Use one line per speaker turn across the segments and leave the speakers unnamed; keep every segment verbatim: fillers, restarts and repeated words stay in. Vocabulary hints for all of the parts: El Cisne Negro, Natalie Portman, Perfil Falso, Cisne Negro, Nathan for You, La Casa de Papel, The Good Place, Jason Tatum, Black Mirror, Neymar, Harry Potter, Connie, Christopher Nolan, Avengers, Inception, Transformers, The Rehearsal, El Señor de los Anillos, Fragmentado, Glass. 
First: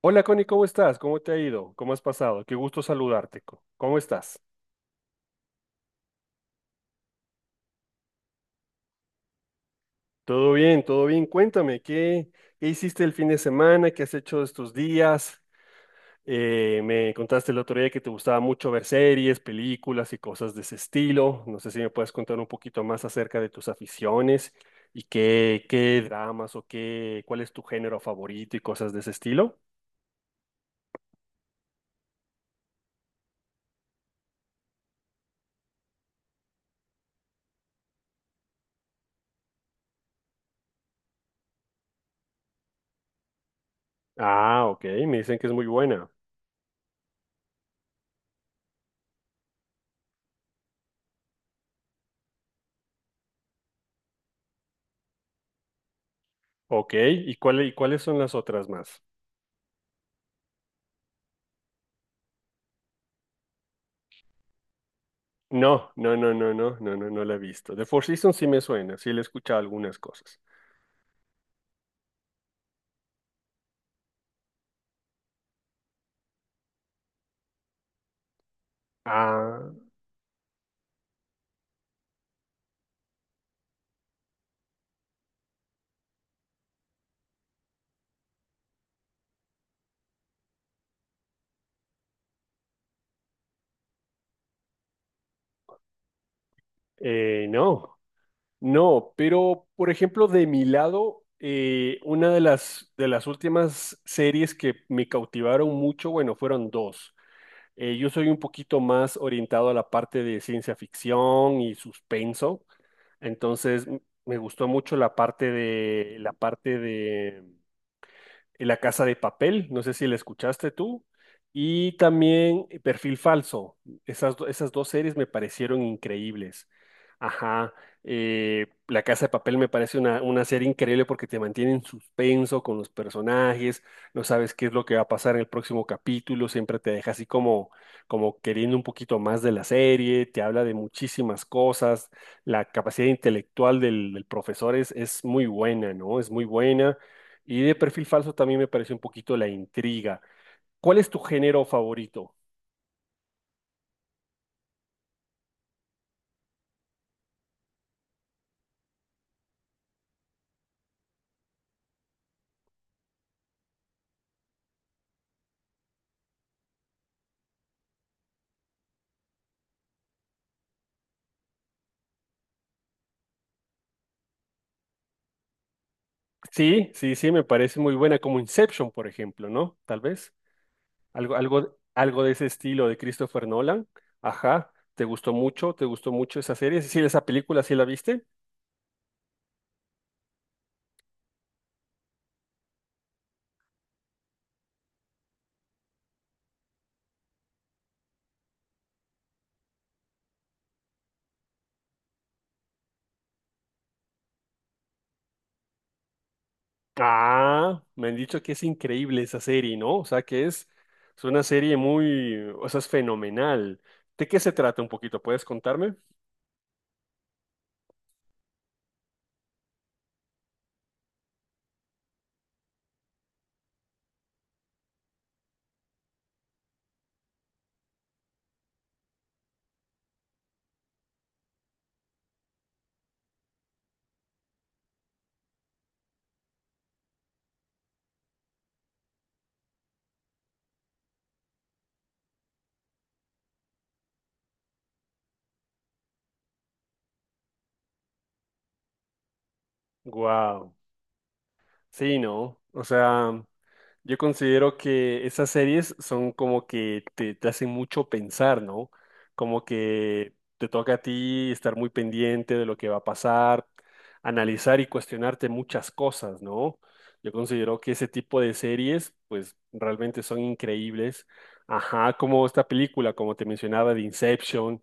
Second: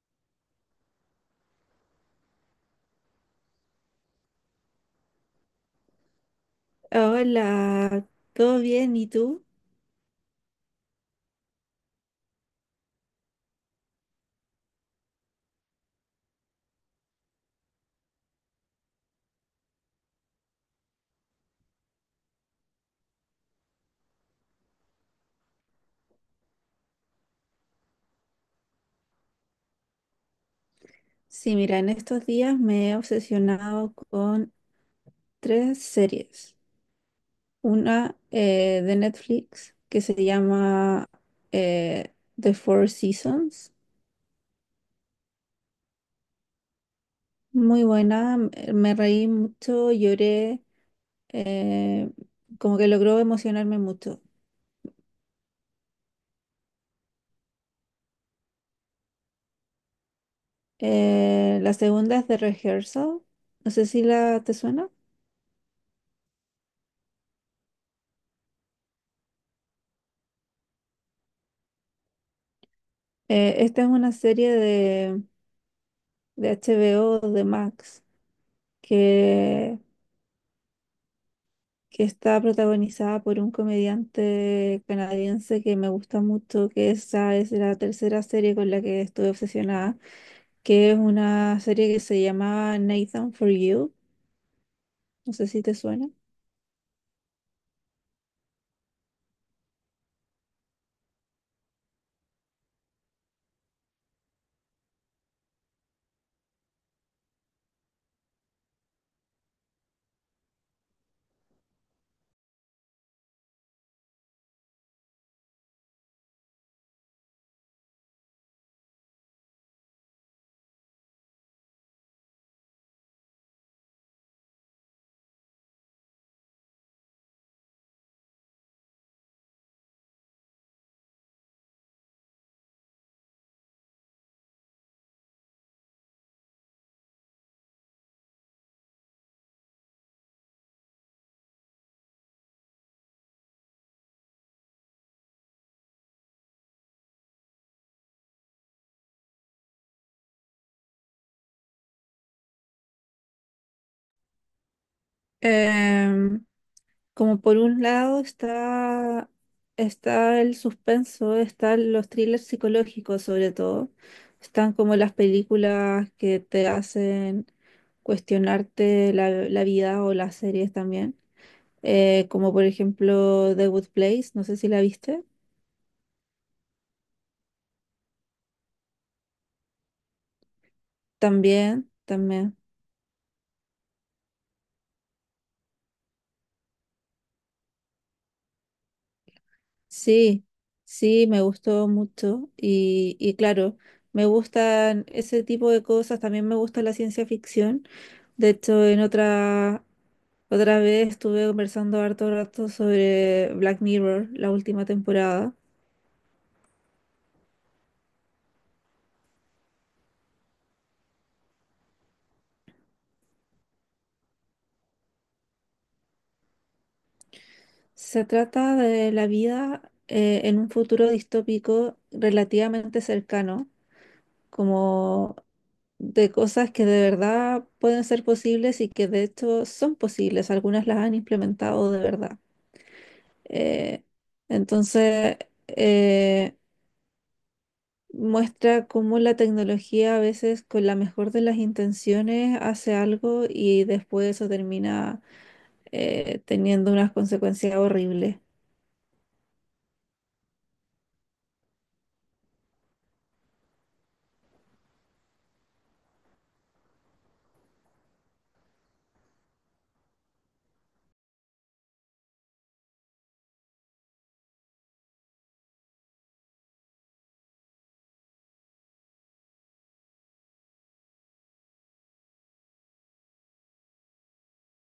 Hola Connie, ¿cómo estás? ¿Cómo te ha ido? ¿Cómo has pasado? Qué gusto saludarte. co- ¿Cómo estás?
Hola, ¿todo bien? ¿Y tú?
Todo bien, todo bien. Cuéntame, ¿qué, ¿qué hiciste el fin de semana? ¿Qué has hecho estos días? Eh, me contaste el otro día que te gustaba mucho ver series, películas y cosas de ese estilo. No sé si me puedes contar un poquito más acerca de tus aficiones y qué, qué dramas o qué, cuál es tu género favorito y cosas de ese estilo.
Sí, mira, en estos días me he obsesionado con tres series. Una eh, de Netflix que se llama eh, The Four Seasons.
Ah, ok, me dicen que es muy buena.
Muy buena, me me reí mucho, lloré, eh, como que logró emocionarme mucho.
Ok, ¿y cuál- y cuáles son las otras más?
Eh, la segunda es The Rehearsal. No sé si la te suena.
No, no, no, no, no, no, no, no la he visto. The Four Seasons sí me suena, sí le he escuchado algunas cosas.
Eh, esta es una serie de, de H B O de Max
Ah,
que, que está protagonizada por un comediante canadiense que me gusta mucho, que esa es la tercera serie con la que estuve obsesionada, que es una serie que se llama Nathan for You, no sé si te suena.
eh, no, no, pero por ejemplo, de mi lado, eh, una de las, de las últimas series que me cautivaron mucho, bueno, fueron dos. Eh, yo soy un poquito más orientado a la parte de ciencia ficción y suspenso, entonces m- me gustó mucho la parte de, la parte de La Casa de Papel, no sé si la escuchaste tú, y también Perfil Falso. Esas, do- esas dos series me parecieron increíbles. Ajá, eh, La Casa de Papel me parece una, una serie increíble porque te mantiene en suspenso con los personajes, no sabes qué es lo que va a pasar en el próximo capítulo, siempre te deja así como, como queriendo un poquito más de la serie, te habla de muchísimas cosas, la capacidad intelectual del, del profesor es, es muy buena, ¿no? Es muy buena y de perfil falso también me pareció un poquito la intriga. ¿Cuál es tu género favorito?
Em, Como por un lado está, está el suspenso, están los thrillers psicológicos sobre todo, están como las películas que te hacen cuestionarte la, la vida o las series también. Eh, como por ejemplo The Good Place, no sé si la viste.
Sí, sí, sí, me parece muy buena, como Inception, por ejemplo, ¿no? Tal vez. Algo, algo,
También,
algo de ese
también.
estilo de Christopher Nolan. Ajá, ¿te gustó mucho? ¿Te gustó mucho esa serie? Sí, esa película, ¿sí la viste?
Sí, sí, me gustó mucho y, y claro, me gustan ese tipo de cosas, también me gusta la ciencia ficción. De hecho, en otra, otra vez estuve conversando harto rato sobre Black Mirror, la última temporada.
Ah, me han dicho que es increíble esa serie, ¿no? O sea, que es, es una serie muy, o sea, es fenomenal. ¿De qué se trata un poquito? ¿Puedes contarme?
Se trata de la vida eh, en un futuro distópico relativamente cercano como de cosas que de verdad pueden ser posibles y que de hecho son posibles. Algunas las han implementado de verdad. Eh, entonces, eh, muestra cómo la tecnología a veces con la mejor de las intenciones hace algo y después eso termina eh, teniendo unas consecuencias horribles.
Wow. Sí, no. O sea, yo considero que esas series son como que te, te hacen mucho pensar, ¿no? Como que te toca a ti estar muy pendiente de lo que va a pasar, analizar y cuestionarte muchas cosas, ¿no? Yo considero que ese tipo de series, pues realmente son increíbles. Ajá, como esta película, como te mencionaba, de Inception.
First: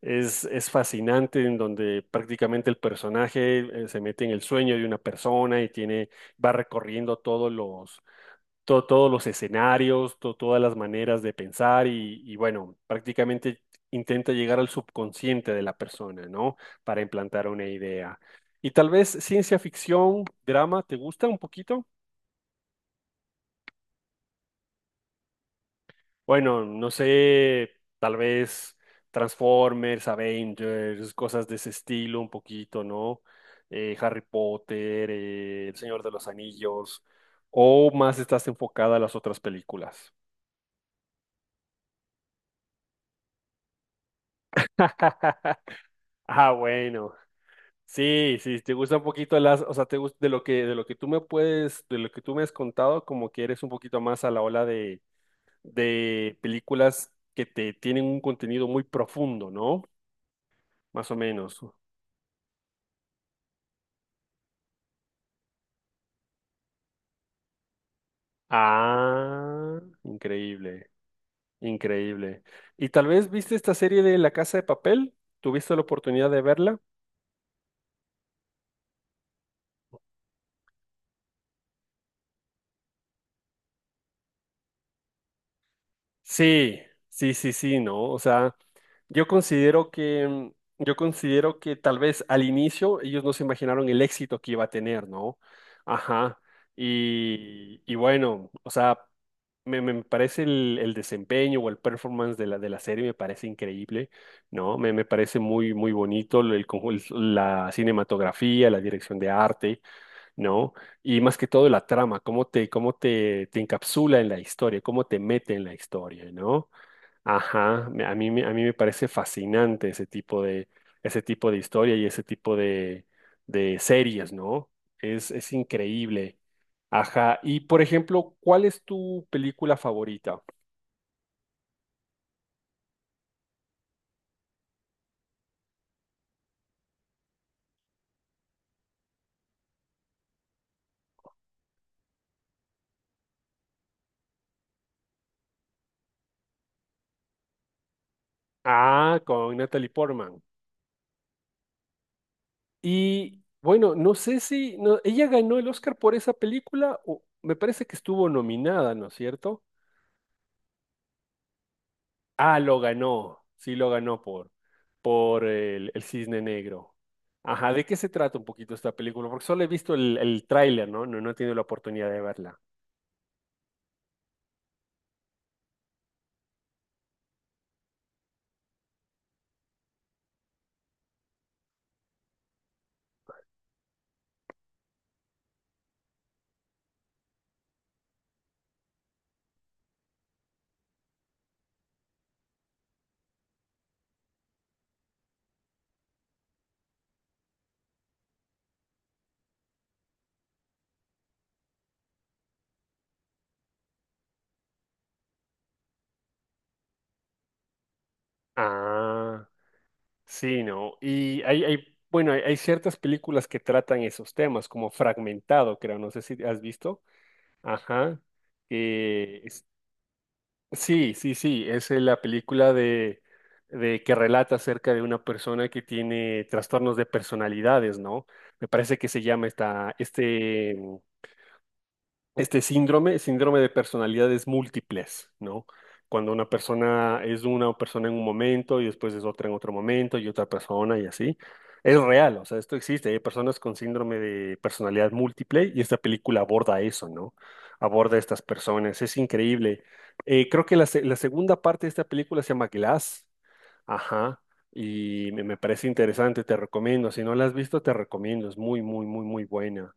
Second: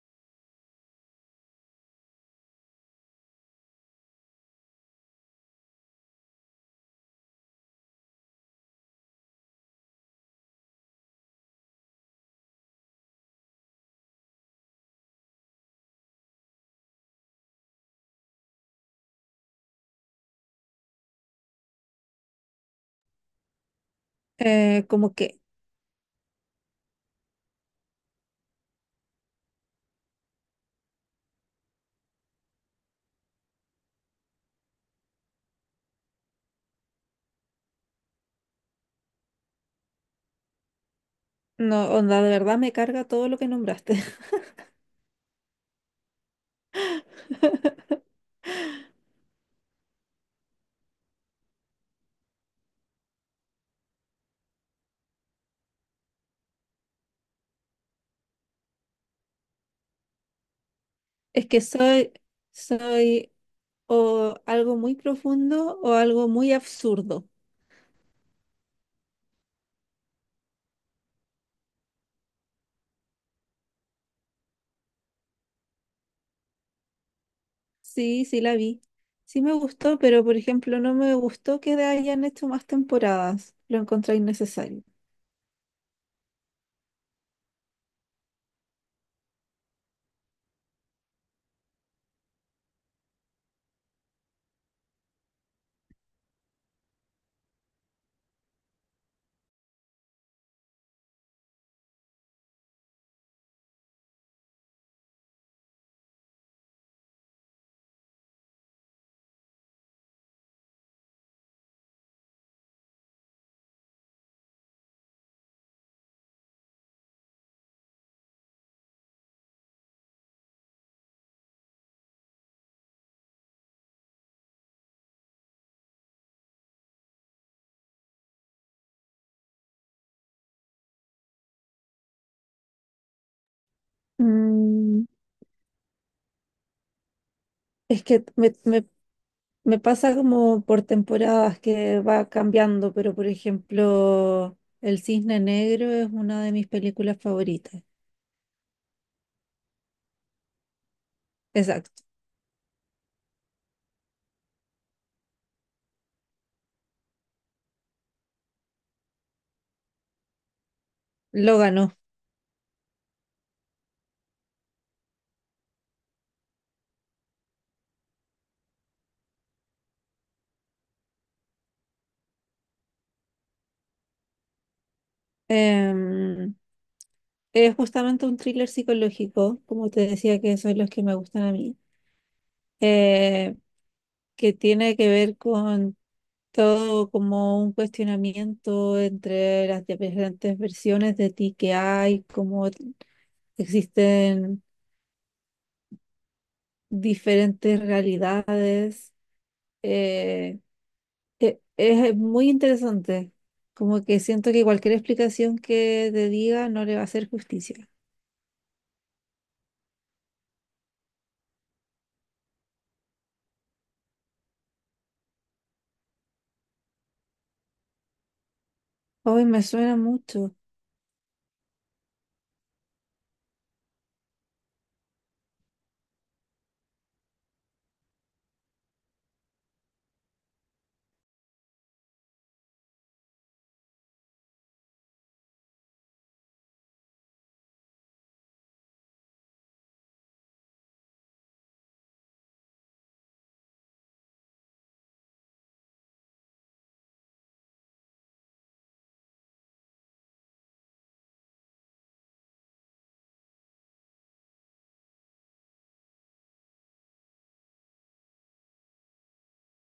Es, es fascinante en donde prácticamente el personaje eh, se mete en el sueño de una persona y tiene, va recorriendo todos los, to- todos los escenarios, to- todas las maneras de pensar y, y bueno, prácticamente intenta llegar al subconsciente de la persona, ¿no? Para implantar una idea. Y tal vez ciencia ficción, drama, ¿te gusta un poquito?
Eh, como que,
Bueno, no sé, tal vez Transformers, Avengers, cosas de ese estilo un poquito, ¿no? Eh, Harry Potter, eh, El Señor de los Anillos, o más estás enfocada a las otras películas.
no, onda, de verdad me carga todo lo que nombraste.
Ah, bueno. Sí, sí, te gusta un poquito las, o sea, te gusta de lo que de lo que tú me puedes, de lo que tú me has contado, como que eres un poquito más a la ola de de películas que te tienen un contenido muy profundo, ¿no? Más o
Es
menos.
que soy, soy o algo muy profundo o algo muy absurdo.
Ah, increíble, increíble. ¿Y tal vez viste esta serie de La Casa de Papel? ¿Tuviste la oportunidad de verla?
Sí, sí la vi. Sí me gustó, pero por ejemplo no me gustó que hayan hecho más temporadas. Lo encontré innecesario.
Sí, sí, sí, sí, ¿no? O sea, yo considero que, mm, yo considero que tal vez al inicio ellos no se imaginaron el éxito que iba a tener, ¿no? Ajá. Y, y bueno, o sea, me, me parece el, el desempeño o el performance de la, de la serie me parece increíble, ¿no? Me, me parece muy, muy bonito el, conjun- la cinematografía, la dirección de arte. ¿No? Y más que todo la trama, cómo te, cómo te, te encapsula en la historia, cómo te mete en la historia, ¿no? Ajá, me- a mí, me- a mí me parece fascinante ese tipo de, ese tipo de historia y ese tipo de, de series, ¿no? Es, es increíble. Ajá, y por ejemplo, ¿cuál es tu película favorita?
Mm, es que me, me- me pasa como por temporadas que va cambiando, pero por ejemplo El Cisne Negro es una de mis películas favoritas.
Ah, con Natalie Portman.
Exacto.
Y bueno, no sé si no, ella ganó el Oscar por esa película o me parece que estuvo nominada, ¿no es cierto?
Lo ganó.
Ah, lo ganó. Sí, lo ganó por, por el, el Cisne Negro. Ajá, ¿de qué se trata un poquito esta película? Porque solo he visto el, el tráiler, ¿no? ¿No? No he tenido la oportunidad de verla.
Em, es justamente un thriller psicológico, como te decía, que son los que me gustan a mí, eh, que tiene que ver con todo como un cuestionamiento entre las diferentes versiones de ti que hay, cómo existen diferentes realidades. Eh, e- es muy interesante. Como que siento que cualquier explicación que te diga no le va a hacer justicia.
Ah, sí, ¿no? Y hay, hay- bueno, hay, hay ciertas películas que tratan esos temas, como Fragmentado, creo, no sé si has visto. Ajá, que
Hoy me suena mucho.
sí, sí, sí, es eh, la película de, de que relata acerca de una persona que tiene trastornos de personalidades, ¿no? Me parece que se llama esta, este, este síndrome, síndrome de personalidades múltiples, ¿no? Cuando una persona es una persona en un momento y después es otra en otro momento y otra persona y así. Es real, o sea, esto existe. Hay personas con síndrome de personalidad múltiple y esta película aborda eso, ¿no? Aborda a estas personas. Es increíble. Eh, creo que la, se- la segunda parte de esta película se llama Glass. Ajá, y me me parece interesante, te recomiendo. Si no la has visto, te recomiendo. Es muy, muy, muy, muy buena.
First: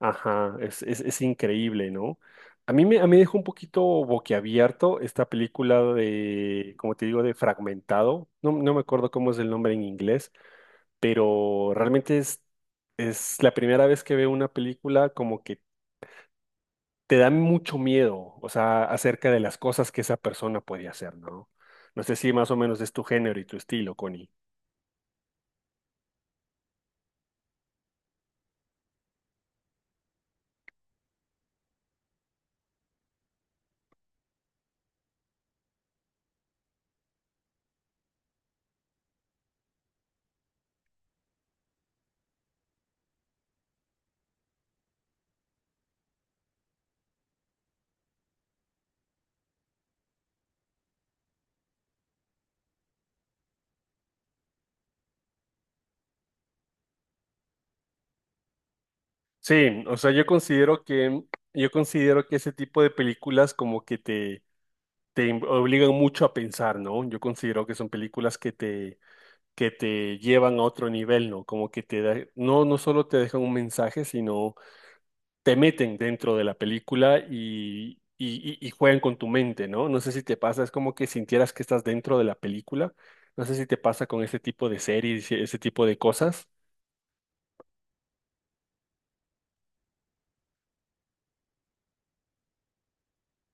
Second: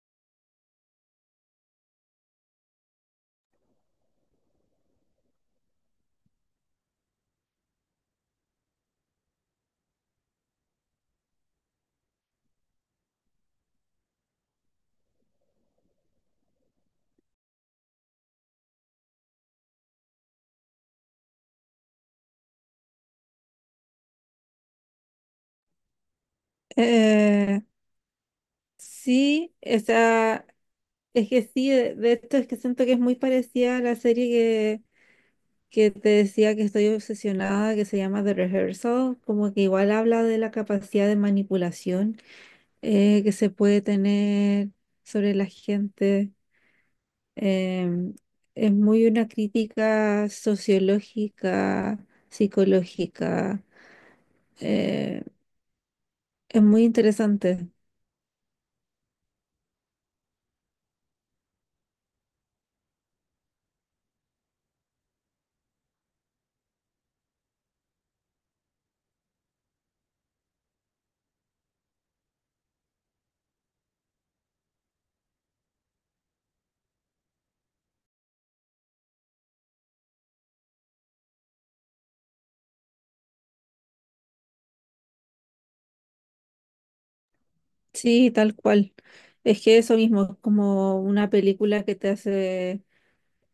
Ajá, es, es, es increíble, ¿no? A mí me, a mí me dejó un poquito boquiabierto esta película de, como te digo, de Fragmentado. No, no me acuerdo cómo es el nombre en inglés, pero realmente es, es la primera vez que veo una película como que te da mucho miedo, o sea, acerca de las cosas que esa persona puede hacer, ¿no? No sé si más o menos es tu género y tu estilo, Connie.
Eh, sí, esa es que sí, de, de esto es que siento que es muy parecida a la serie que, que te decía que estoy obsesionada, que se llama The Rehearsal, como que igual habla de la capacidad de manipulación eh, que se puede tener sobre la gente. em, es muy una crítica sociológica, psicológica. Eh, es muy interesante.
Sí, o sea, yo considero que, yo considero que ese tipo de películas como que te, te im- obligan mucho a pensar, ¿no? Yo considero que son películas que te, que te llevan a otro nivel, ¿no? Como que te da- no, no solo te dejan un mensaje, sino te meten dentro de la película y, y, y y juegan con tu mente, ¿no? No sé si te pasa, es como que sintieras que estás dentro de la película. No sé si te pasa con ese tipo de series, ese tipo de cosas.
Sí, tal cual. Es que eso mismo, es como una película que te hace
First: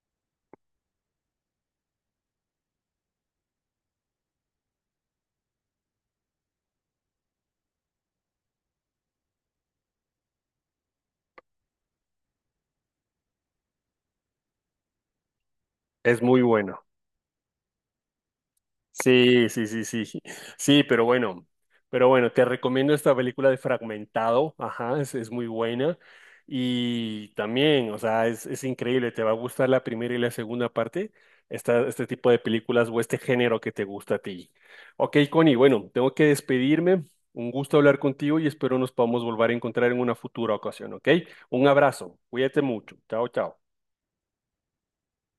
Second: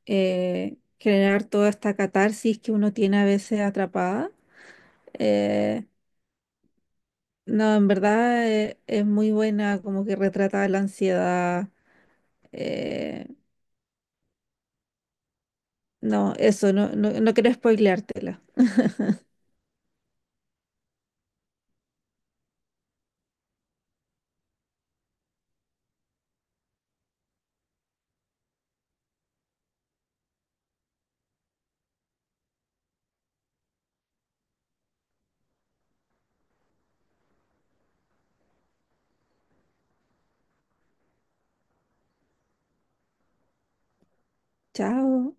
eh, generar toda esta catarsis que uno tiene a veces atrapada. Eh, no, en verdad eh, es muy buena, como que retrata la ansiedad. Eh,
Es
no,
muy
eso,
bueno.
no, no, no quiero spoileártela.
Sí, sí, sí, sí, sí, sí, pero bueno, pero bueno, te recomiendo esta película de Fragmentado, ajá, es, es muy buena y también, o sea, es, es increíble, te va a gustar la primera y la segunda parte, esta, este tipo de películas o este género que te gusta a ti. Ok, Connie, bueno, tengo que despedirme, un gusto hablar contigo y espero nos podamos volver a encontrar en una futura ocasión, ¿ok? Un abrazo, cuídate mucho, chao, chao.
Chao.